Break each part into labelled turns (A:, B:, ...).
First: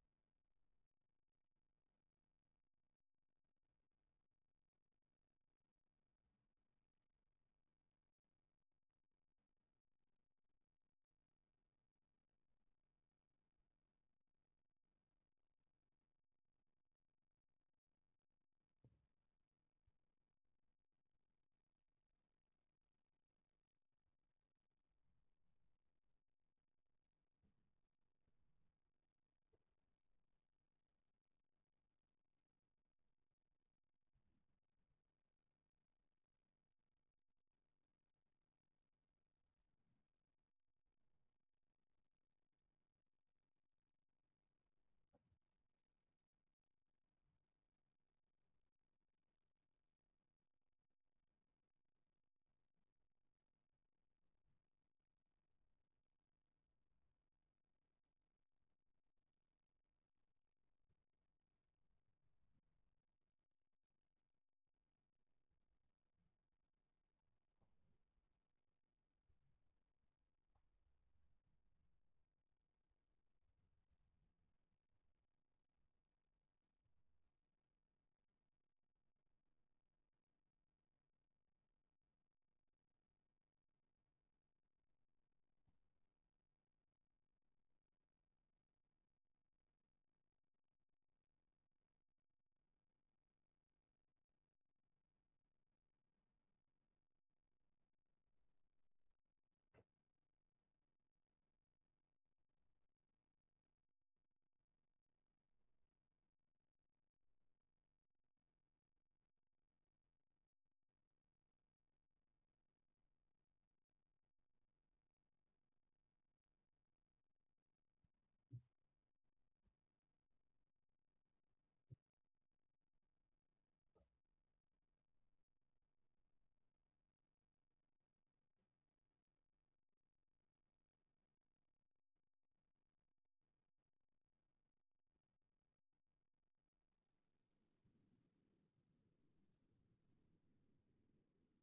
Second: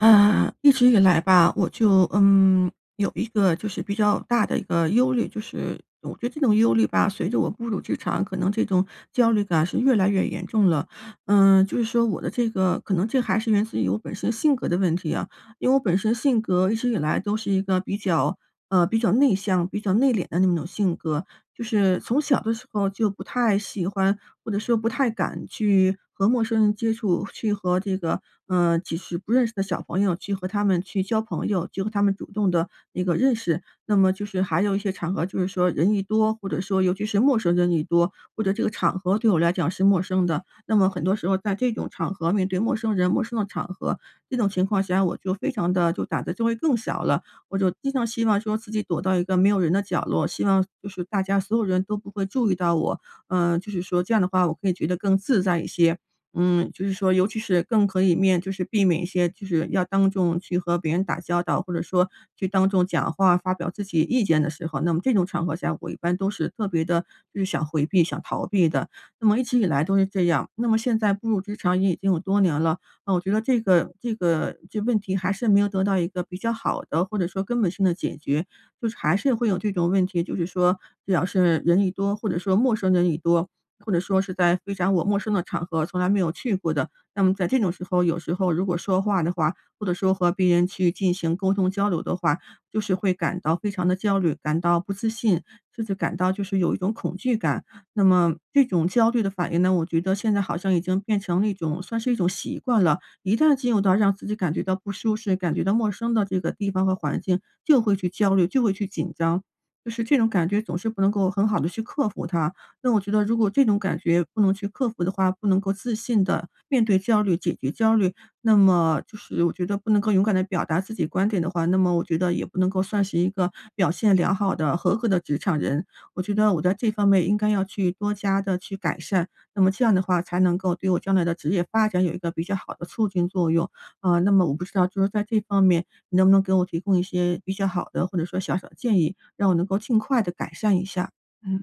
A: 呃，一直以来吧，我就，嗯，有一个就是比较大的一个忧虑，就是我觉得这种忧虑吧，随着我步入职场，可能这种焦虑感是越来越严重了。嗯，就是说我的这个可能这还是源自于我本身性格的问题啊。因为我本身性格一直以来，都是一个比较呃，比较内向、比较内敛的那种性格。就是从小的时候就不太喜欢，或者说不太敢去和陌生人接触，去和这个，嗯，即使不认识的小朋友去和他们去交朋友，就和他们主动地一个认识。那么就是还有一些场合，就是说，人一多，或者说，尤其是陌生人一多，或者这个场合对我来讲是陌生的。那么很多时候，在这种场合面对陌生人、陌生的场合，这种情况下我就非常地就胆子就会更小了。我就经常希望说自己躲到一个没有人的角落，希望就是大家所有人都不会注意到我。呃，就是说这样的话，我可以觉得更自在一些。嗯，就是说尤其是更可以面就是避免一些就是要当众去和别人打交道，或者说去当众讲话发表自己意见的时候，那么这种场合下，我一般都是特别地就是想回避、想逃避的，那么一直以来都是这样。那么现在步入职场也已经有多年了，那我觉得，这个这个这个问题还是没有得到一个比较好的，或者说根本性的解决，就是还是会有这种问题。就是说，只要是人一多，或者说陌生人一多，或者说是在非常我陌生的场合，从来没有去过的。那么在这种时候，有时候如果说话的话，或者说和别人去进行沟通交流的话，就是会感到非常地焦虑，感到不自信，甚至感到就是有一种恐惧感。那么这种焦虑的反应呢，我觉得现在好像已经变成了一种算是一种习惯了。一旦进入到让自己感觉到不舒适，感觉到陌生的这个地方和环境，就会去焦虑，就会去紧张，就是这种感觉总是不能够很好地去克服它。那我觉得如果这种感觉不能去克服的话，不能够自信地面对焦虑、解决焦虑，那么就是我觉得不能够勇敢地表达自己观点的话，那么我觉得也不能够算是一个表现良好的、合格的职场人。我觉得我在这方面应该要去多加地去改善，那么这样的话，才能够对我将来的职业发展有一个比较好的促进作用。嗯，那么我不知道，呃，就是在这方面，你能不能给我提供一些比较好的，或者说小小的建议，让我能够尽快地改善一下，嗯。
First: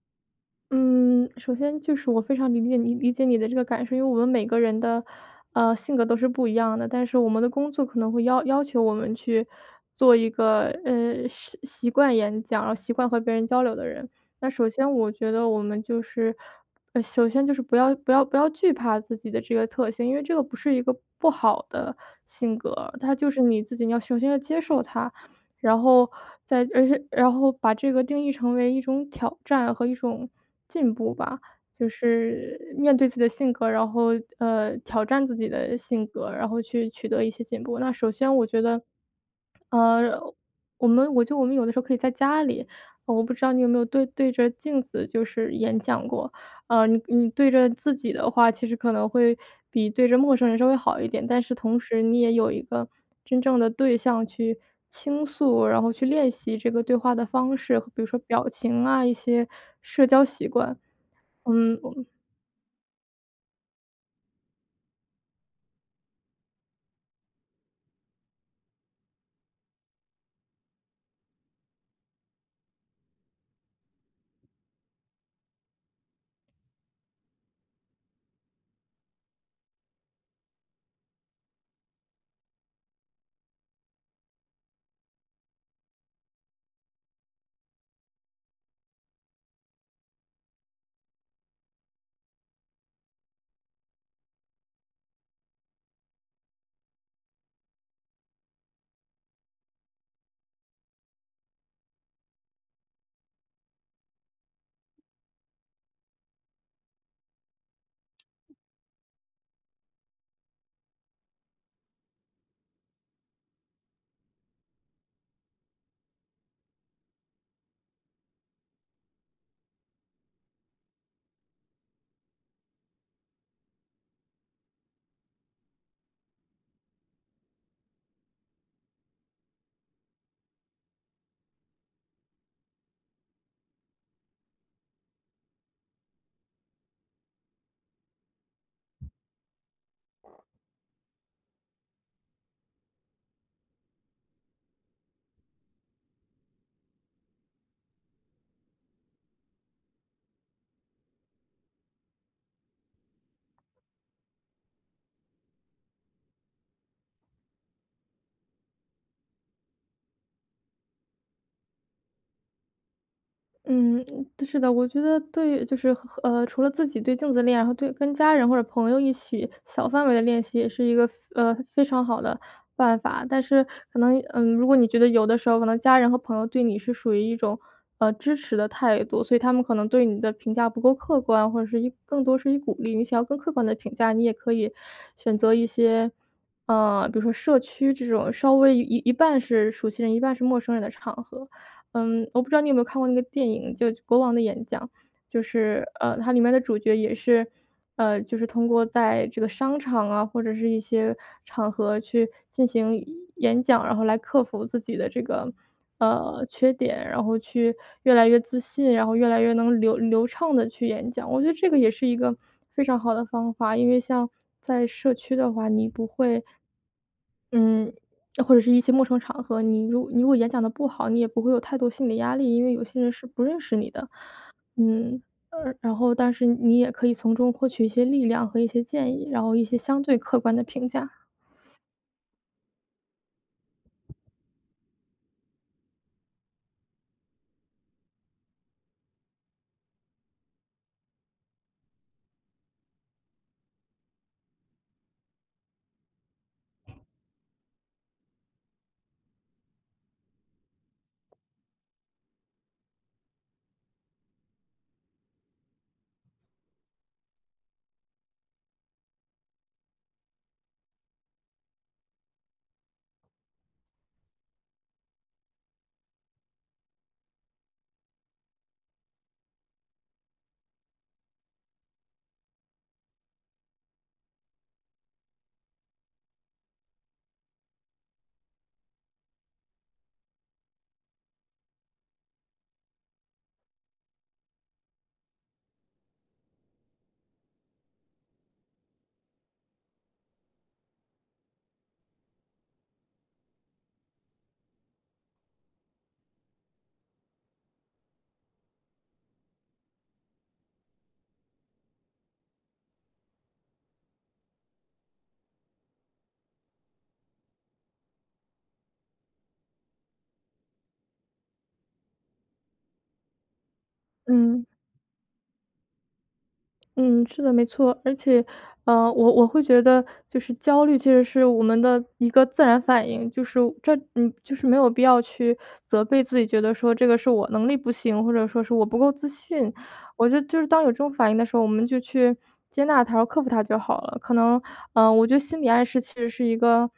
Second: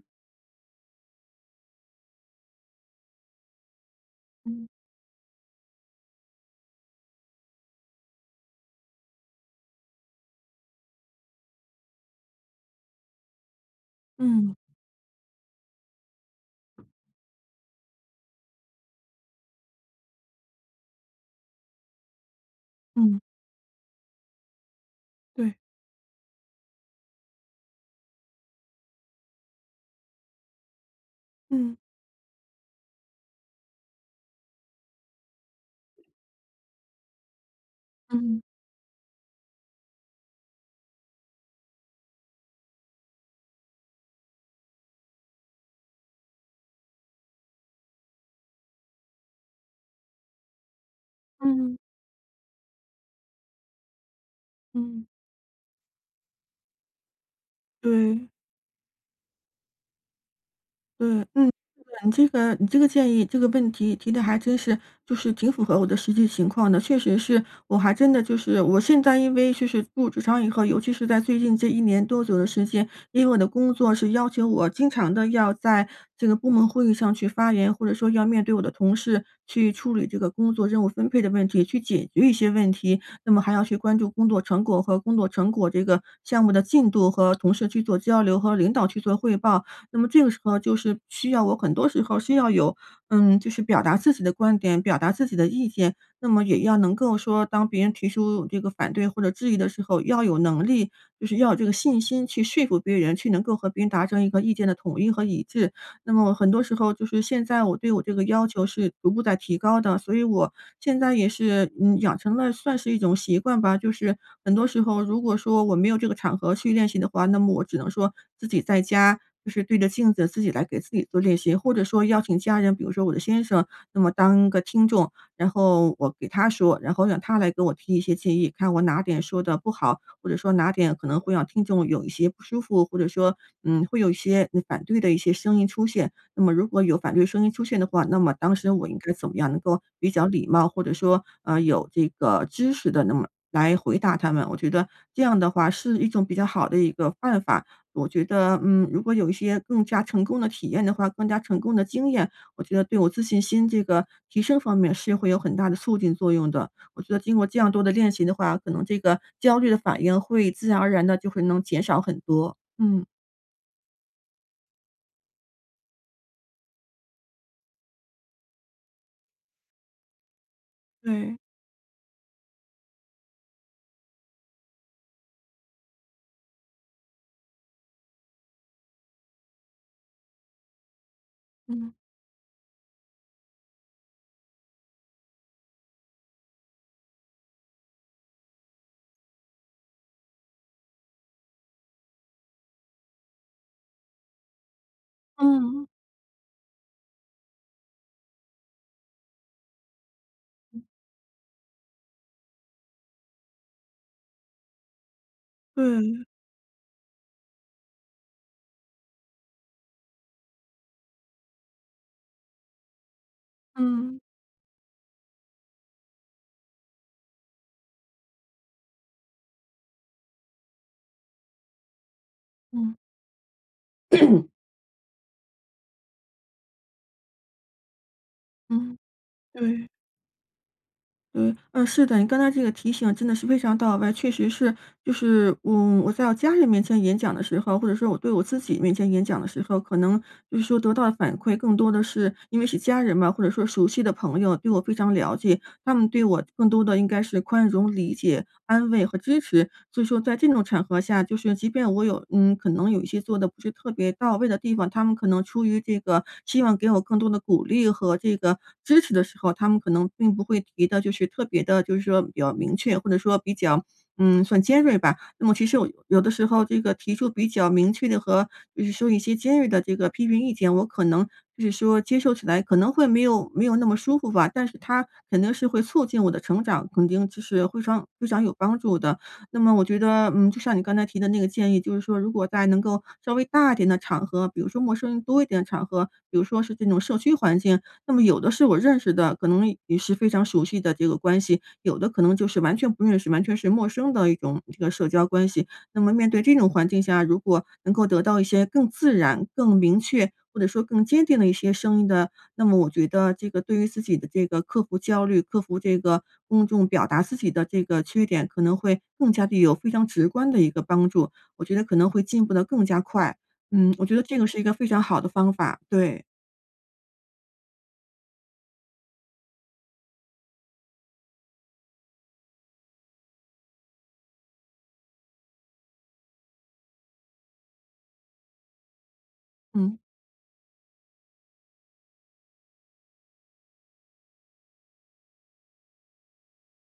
B: 嗯，首先就是我非常理解你理解你的这个感受。因为我们每个
A: 嗯。
B: 人的，呃，性格都是不一样的，但是我们的工作可能会要要求我们去做一个，呃，习习惯演讲，然后习惯和别人交流的人。那
A: 嗯。
B: 首先我觉得，我们就是，呃，首先就是不要不要不要惧怕自己的这个特性，因为这个不是一个不好的性格，它
A: 嗯。
B: 就是你自己你要首先要接受它。
A: 对。
B: 然后再而是然后把这个定义成为一种挑战和一种进步吧。
A: 嗯。
B: 就是面对自己的性格，然后，呃，挑战自己的性格，然后去取得一些进步。那首先
A: 嗯。
B: 我觉得，呃，我们我觉得我们有的时候，可以在家里我不知道你有没有对对着镜子就是演讲过？呃，你你对着自己的话，其实可能会比对着陌生人稍微好一点，但是
A: 嗯。
B: 同时你也有一个真正的对象去
A: 嗯。
B: 倾诉，然后去练习这个对话的方式，比如说
A: 对。
B: 表情啊、一些社交习惯，
A: 对，嗯，
B: 嗯嗯。
A: 你这个你这个建议这个问题提得还真是，就是挺符合我的实际情况的。确实是我还真的就是我现在因为就是进入职场以后，尤其是在最近这一年多左右时间，因为我的工作是要求我经常地要在这个部门会议上去发言，或者说要面对我的同事去处理这个工作任务分配的问题，去解决一些问题。那么还要去关注工作成果和工作成果，这个项目的进度和同事去做交流和领导去做汇报。那么这个时候，就是需要我很多时候需要有，嗯，就是表达自己的观点、表达自己的意见，那么也要能够说当别人提出这个反对或者质疑的时候，要有能力就是要有这个信心去说服别人，去能够和别人达成一个意见的统一和一致。那么很多时候，就是现在我对我这个要求是逐步在提高的，所以我现在也是，嗯，养成了算是一种习惯吧。就是很多时候，如果说我没有这个场合去练习的话，那么我只能说自己在家就是对着镜子自己来给自己做练习。或者说邀请家人，比如说我的先生，那么当个听众，然后我给他说，然后让他来给我提一些建议，看我哪点说的不好。或者说哪点可能会让听众有一些不舒服，或者说，嗯，会有一些嗯反对的一些声音出现。那么如果有反对声音出现的话，那么当时我应该怎么样能够比较礼貌，或者说，呃，有这个知识地那么来回答他们。我觉得这样的话，是一种比较好的一个办法。我觉得，嗯，如果有一些更加成功的体验的话，更加成功的经验，我觉得对我自信心这个提升方面是会有很大的促进作用的。我觉得经过这样多的练习的话，可能这个焦虑的反应会自然而然地就会能减少很多，嗯。
B: 嗯，是的，我觉得对就是和呃，除了自己对镜子的练，和对跟家人或者朋友一起小范围的练习也是一个，
A: 对。
B: 呃，非常好的办法。但是可能，嗯，如果你觉得有的时候可能家人和朋友对你是属于一种，呃，支持的态度，所以他们可能对你的评价不够客观，或者是一
A: 嗯。
B: 更多是以鼓励。你想要更客观的评价，你也可以选择一些，嗯，比如说社区这种稍微一一半是熟悉人，一半是陌生人的场合。嗯，我不知道你有没有看过那个电影，就《国王的演讲》。就是，
A: 嗯。
B: 呃，它里面的主角也是，呃，就是通过在这个商场啊，或者是一些场合去进行演讲，然后来克服自己的这个，
A: 对。
B: 呃，缺点，然后去越来越自信，然后越来越能流流畅地去演讲。我觉得这个也是一个非常好的方法，因为
A: 嗯。
B: 像在社区的话，你不会嗯，或者是一些陌生场合，你如你如果演讲得不好，你也不会有太多心理压力，因为有
A: 嗯。
B: 些人是不认识你的。嗯，而然后但是你也可以从中获取一些力量和一些
A: 嗯。
B: 建议，然后一些
A: 对。
B: 相对客观的评价。
A: 对，嗯，是的，你刚才这个提醒真的是非常到位。确实是就是，嗯，我在我家人面前演讲的时候，或者说我对我自己面前演讲的时候，可能就是说得到的反馈更多的是因为是家人嘛，或者说熟悉的朋友，对我非常了解，他们对我更多的应该是宽容、理解、安慰和支持。所以说在这种场合下，就是即便我有嗯，可能有一些做得不是特别到位的地方，他们可能出于这个，希望给我更多的鼓励和这个支持的时候，他们可能并不会提的就是特别的，就是说比较明确，或者说比较，嗯，算尖锐吧。那么其实我有的时候这个提出比较明确的和比如说一些尖锐的这个批评意见，我可能就是说接受起来可能会没有没有那么舒服吧，但是它肯定是会促进我的成长，肯定其实非常非常有帮助的。那么我觉得，嗯，就像你刚才提的那个建议，就是说如果在能够稍微大一点的场合，比如说陌生人多一点的场合，比如说是这种社区环境，那么有的是我认识的，可能也是非常熟悉的这个关系，有的可能就是完全不认识，完全是陌生的一种，这个社交关系。那么面对这种环境下，如果能够得到一些更自然、更明确或者说更坚定的一些声音的，那么我觉得这个对于自己的这个克服焦虑、克服这个公众表达自己的这个缺点，可能会更加地有非常直观的一个帮助，我觉得可能会进步得更加快。嗯，我觉得这个是一
B: 嗯。
A: 个非常好的方法，对。
B: 嗯，是的没错。而且，呃，我我会觉得，就是焦虑其实是我们的一个自然反应。就是这嗯，就是没有必要去责备自己，觉得说这个是“我能力不行”，或者说是“我不够自信”，
A: 嗯。
B: 我觉得就是当有这种反应的时候，我们就去接纳它、克服它就好了。可能，呃，我觉得心里暗示其实是一个，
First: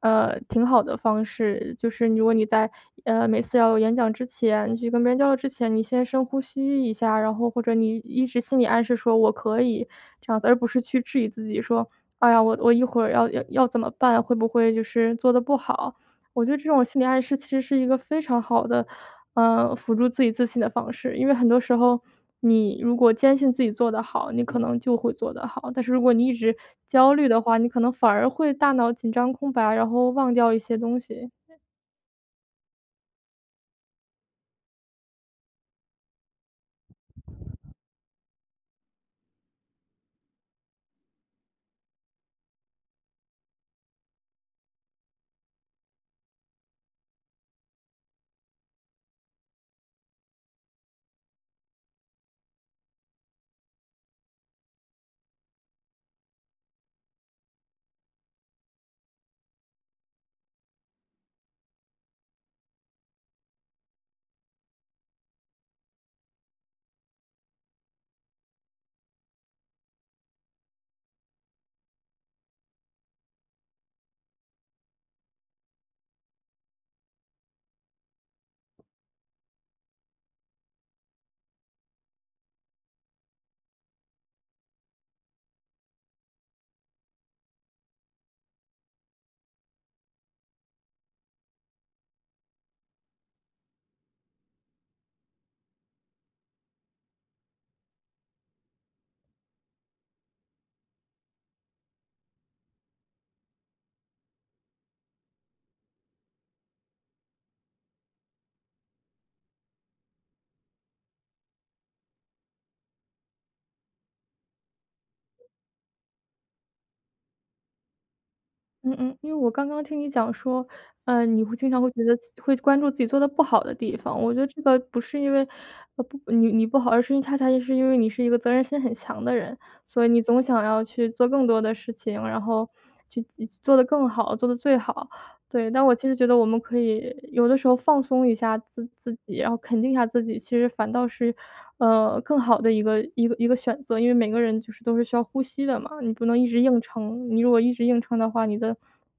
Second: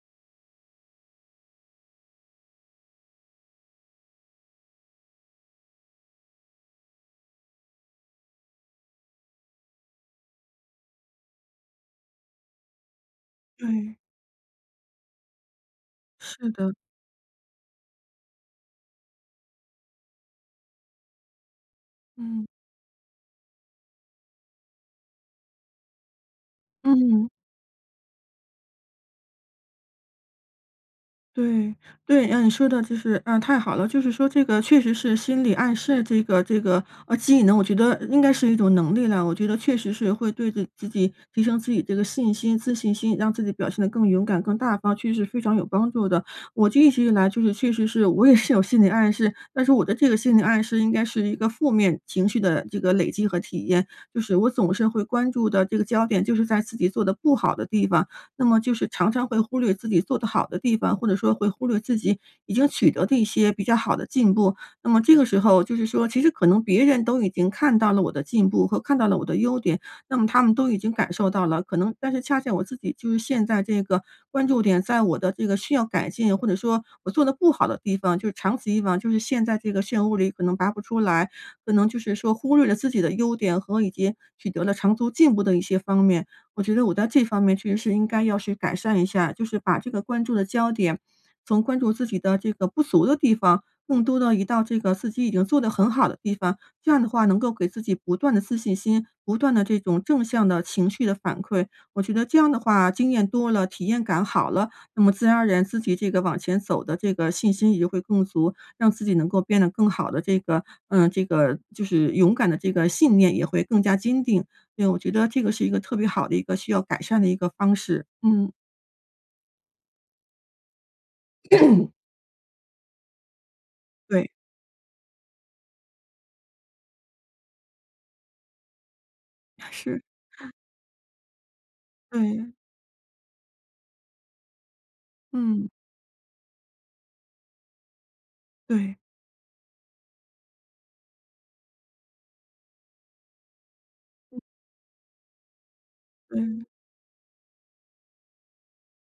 B: 呃，挺好的方式，就是如果你在，呃，每次要演讲之前你去跟别人交流之前，你先深呼吸一下，然后或者你一直心里暗示说“我可以”这样子，而不是去质疑自己说：“哎呀，我我一会儿要要怎么
A: 对。
B: 办？会不会就是做得不好？”我觉
A: 是
B: 得这
A: 的。
B: 种心理暗示其实是一个非常好的，嗯，辅助自己自信的方式。因为很多时候，
A: 嗯。
B: 你如果坚信自己做得好，你可能就会做得好。但是如果你一直焦
A: 嗯。
B: 虑的话，你可能反而会大脑紧张空白，然后忘掉一些东西。
A: 对对，嗯，你说的就是嗯，太好了。就是说这个确实是心理暗示这个这个呃，技能，我觉得应该是一种能力了，我觉得确实是会对的自己提升自己这个信心自信心，让自己表现得更勇敢更大方，确实是非常有帮助的。我就一直以来就是确实是我也是有心理暗示，但是我的这个心理暗示应该是一个负面情绪的这个累积和体验。就是我总是会关注的这个焦点就是在自己做得不好的地方，那么就是常常会忽略自己做得好的地方，或者说会忽略自己已经取得的一些比较好的进步。那么这个时候，就是说其实可能别人都已经看到了我的进步和看到了我的优点，那么他们都已经感受到了，可能但是恰恰我自己就是陷在这个关注点在我的这个需要改进或者说我做得不好的地方，就是长此以往就是陷在这个漩涡里可能拔不出来。可能就是说忽略了自己的优点和以及取得了长足进步的一些方面，我觉得我在这方面确实是应该要去改善一下，就是把这个关注的焦点从关注自己的这个不足的地方，更多地移到这个自己已经做得很好的地方，这样的话能够给自己不断的自信心，不断的这种正向的情绪的反馈。我觉得这样的话经验多了、体验感好了，那么自然而然，自己这个往前走的这个信心也会更足，让自己能够变得更好的这个呃，这个就是勇敢的这个信念也会更加坚定，因为我觉得这个是一个特别好的一个需要改善的一个方式，嗯。
B: 嗯嗯，因为我刚刚听你讲说，呃，你会经常会 觉得自会关注自己做得不好的地方。
A: 对。
B: 我觉得这个不是因为不你你不好，而是恰恰是因为你是一个责任心很强的人，
A: 是。
B: 所以你总 想要去做更多的事情，然
A: 嗯。
B: 后去自做得更好、做得最好。
A: 嗯。
B: 对，但其实我觉得我们可以有的时候放松一下自
A: 对。
B: 自己，然后肯定一下自己，其实反倒是，呃，更好的一个一个一个选择。因为每
A: 嗯。
B: 个人都是需要呼吸的嘛，你不能一直
A: 嗯。
B: 硬撑，你如果一直硬撑的话，你的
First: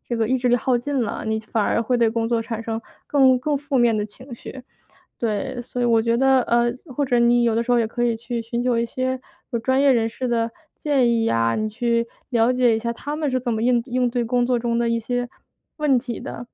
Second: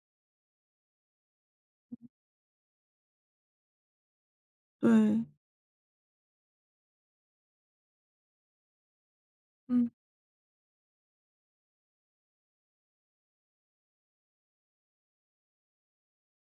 B: 这个意志力耗尽了，你反而会对工作产生更更负面的情绪。
A: 对。
B: 对，所以我觉得，呃，或者你有的时候也可以去寻求一些有专业
A: 嗯。
B: 人士的建议呀，你去了解一下他们是怎么应应对工作中一些问题的，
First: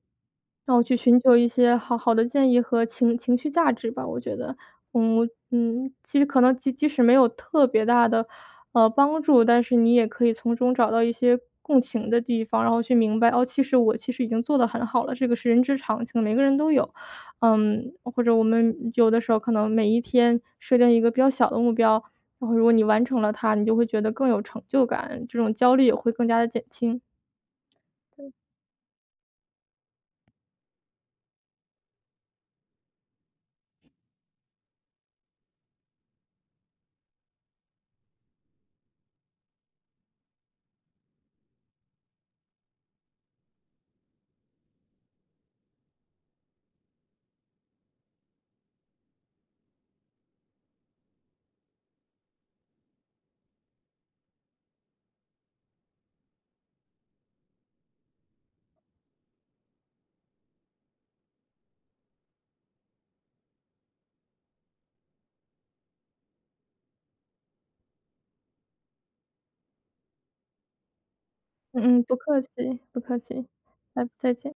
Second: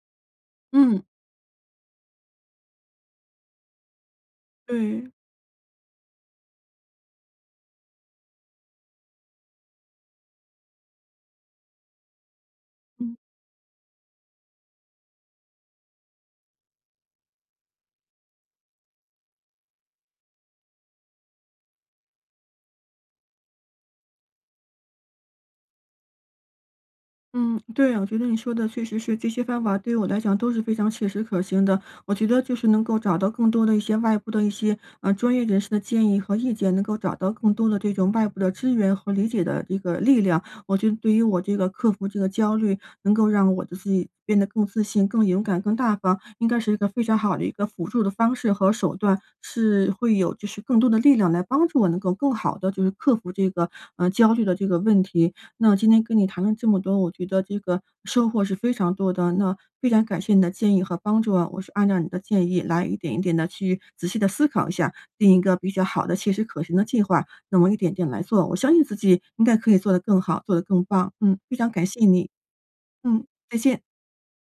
B: 然后去
A: 嗯。
B: 寻求一些好好的建议和情情绪价值吧我觉得。
A: 嗯。
B: 我嗯，其实可能即即使没有特别大的，呃，帮助，但是你也可以从中找到一些共情的地方，然后去
A: 嗯。
B: 明白哦，其实我其实已经做得很好了，这个是人之常情，每个人都有。嗯，或者我们有的时候可能每一天设定一个比较小的目标，然后如果你完成了它，你就会觉得更有成就感，这种焦虑也会更加地减轻。
A: 嗯，对，我觉得
B: 嗯。
A: 你说的确实是，这些方法对我来讲都是非常切实可行的。我觉得就是能够找到更多的一些外部的一些，呃，专业人士的建议和意见，能够找到更多的这种外部的支援和理解的一个力量。我觉得对于我这个克服这个焦虑，能够让我的自己变得更自信、更勇敢、更大方，应该是一个非常好的一个辅助的方式和手段，是会有就是更多的力量来帮助我，能够更好地就是克服这个，呃，焦虑的这个问题。那我今天跟你谈了这么多，我觉得这个收获是非常多的，那非常感谢你的建议和帮助啊。我是按照你的建议来一点一点地去仔细地思考一下，定一个比较好的切实可行的计划，那么一点点来做，我相信自己应该可以做得更好、做得更棒。嗯，非常感
B: 嗯嗯，
A: 谢
B: 不
A: 你，
B: 客气，不客
A: 嗯，
B: 气，
A: 再见。
B: 拜再见。